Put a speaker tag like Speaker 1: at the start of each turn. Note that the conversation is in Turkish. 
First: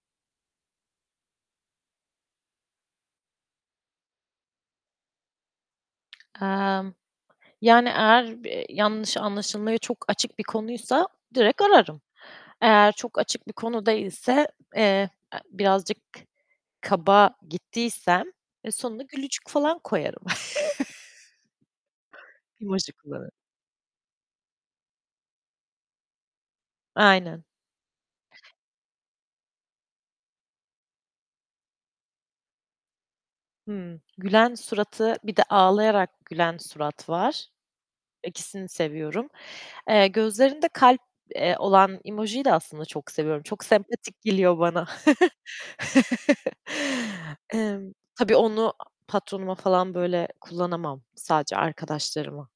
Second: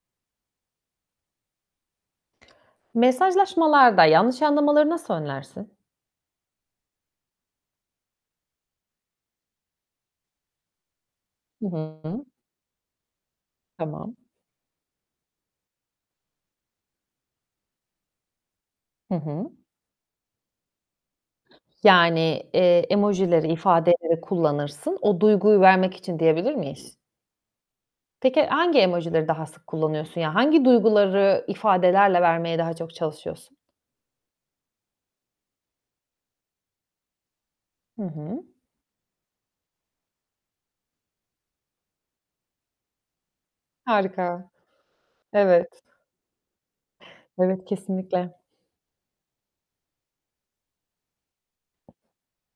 Speaker 1: Mesajlaşmalarda yanlış anlamaları nasıl önlersin?
Speaker 2: Emm, yani, eğer b yanlış anlaşılmaya çok açık bir konuysa direkt
Speaker 1: Hı
Speaker 2: ararım,
Speaker 1: hı.
Speaker 2: Eğer çok açık bir konu
Speaker 1: Tamam.
Speaker 2: değilse, eee, e, birazcık kaba gittiysem, e, sonunda
Speaker 1: Hı
Speaker 2: gülücük
Speaker 1: hı.
Speaker 2: falan koyarım.
Speaker 1: Yani, eee,
Speaker 2: Emoji kullanırım.
Speaker 1: emojileri, ifadeleri kullanırsın. O duyguyu vermek için diyebilir miyiz?
Speaker 2: Aynen.
Speaker 1: Peki, hangi emojileri daha sık kullanıyorsun? Yani, hangi duyguları ifadelerle vermeye daha çok çalışıyorsun?
Speaker 2: Hmm, gülen suratı bir de ağlayarak gülen surat var,
Speaker 1: Hı hı.
Speaker 2: ikisini seviyorum. Eee, gözlerinde kalp, eee, olan emojiyi de aslında çok seviyorum, çok sempatik
Speaker 1: Harika,
Speaker 2: geliyor bana.
Speaker 1: evet. Evet,
Speaker 2: Emm, tabii
Speaker 1: kesinlikle.
Speaker 2: onu a patronuma falan, böyle, kullanamam, sadece arkadaşlarıma.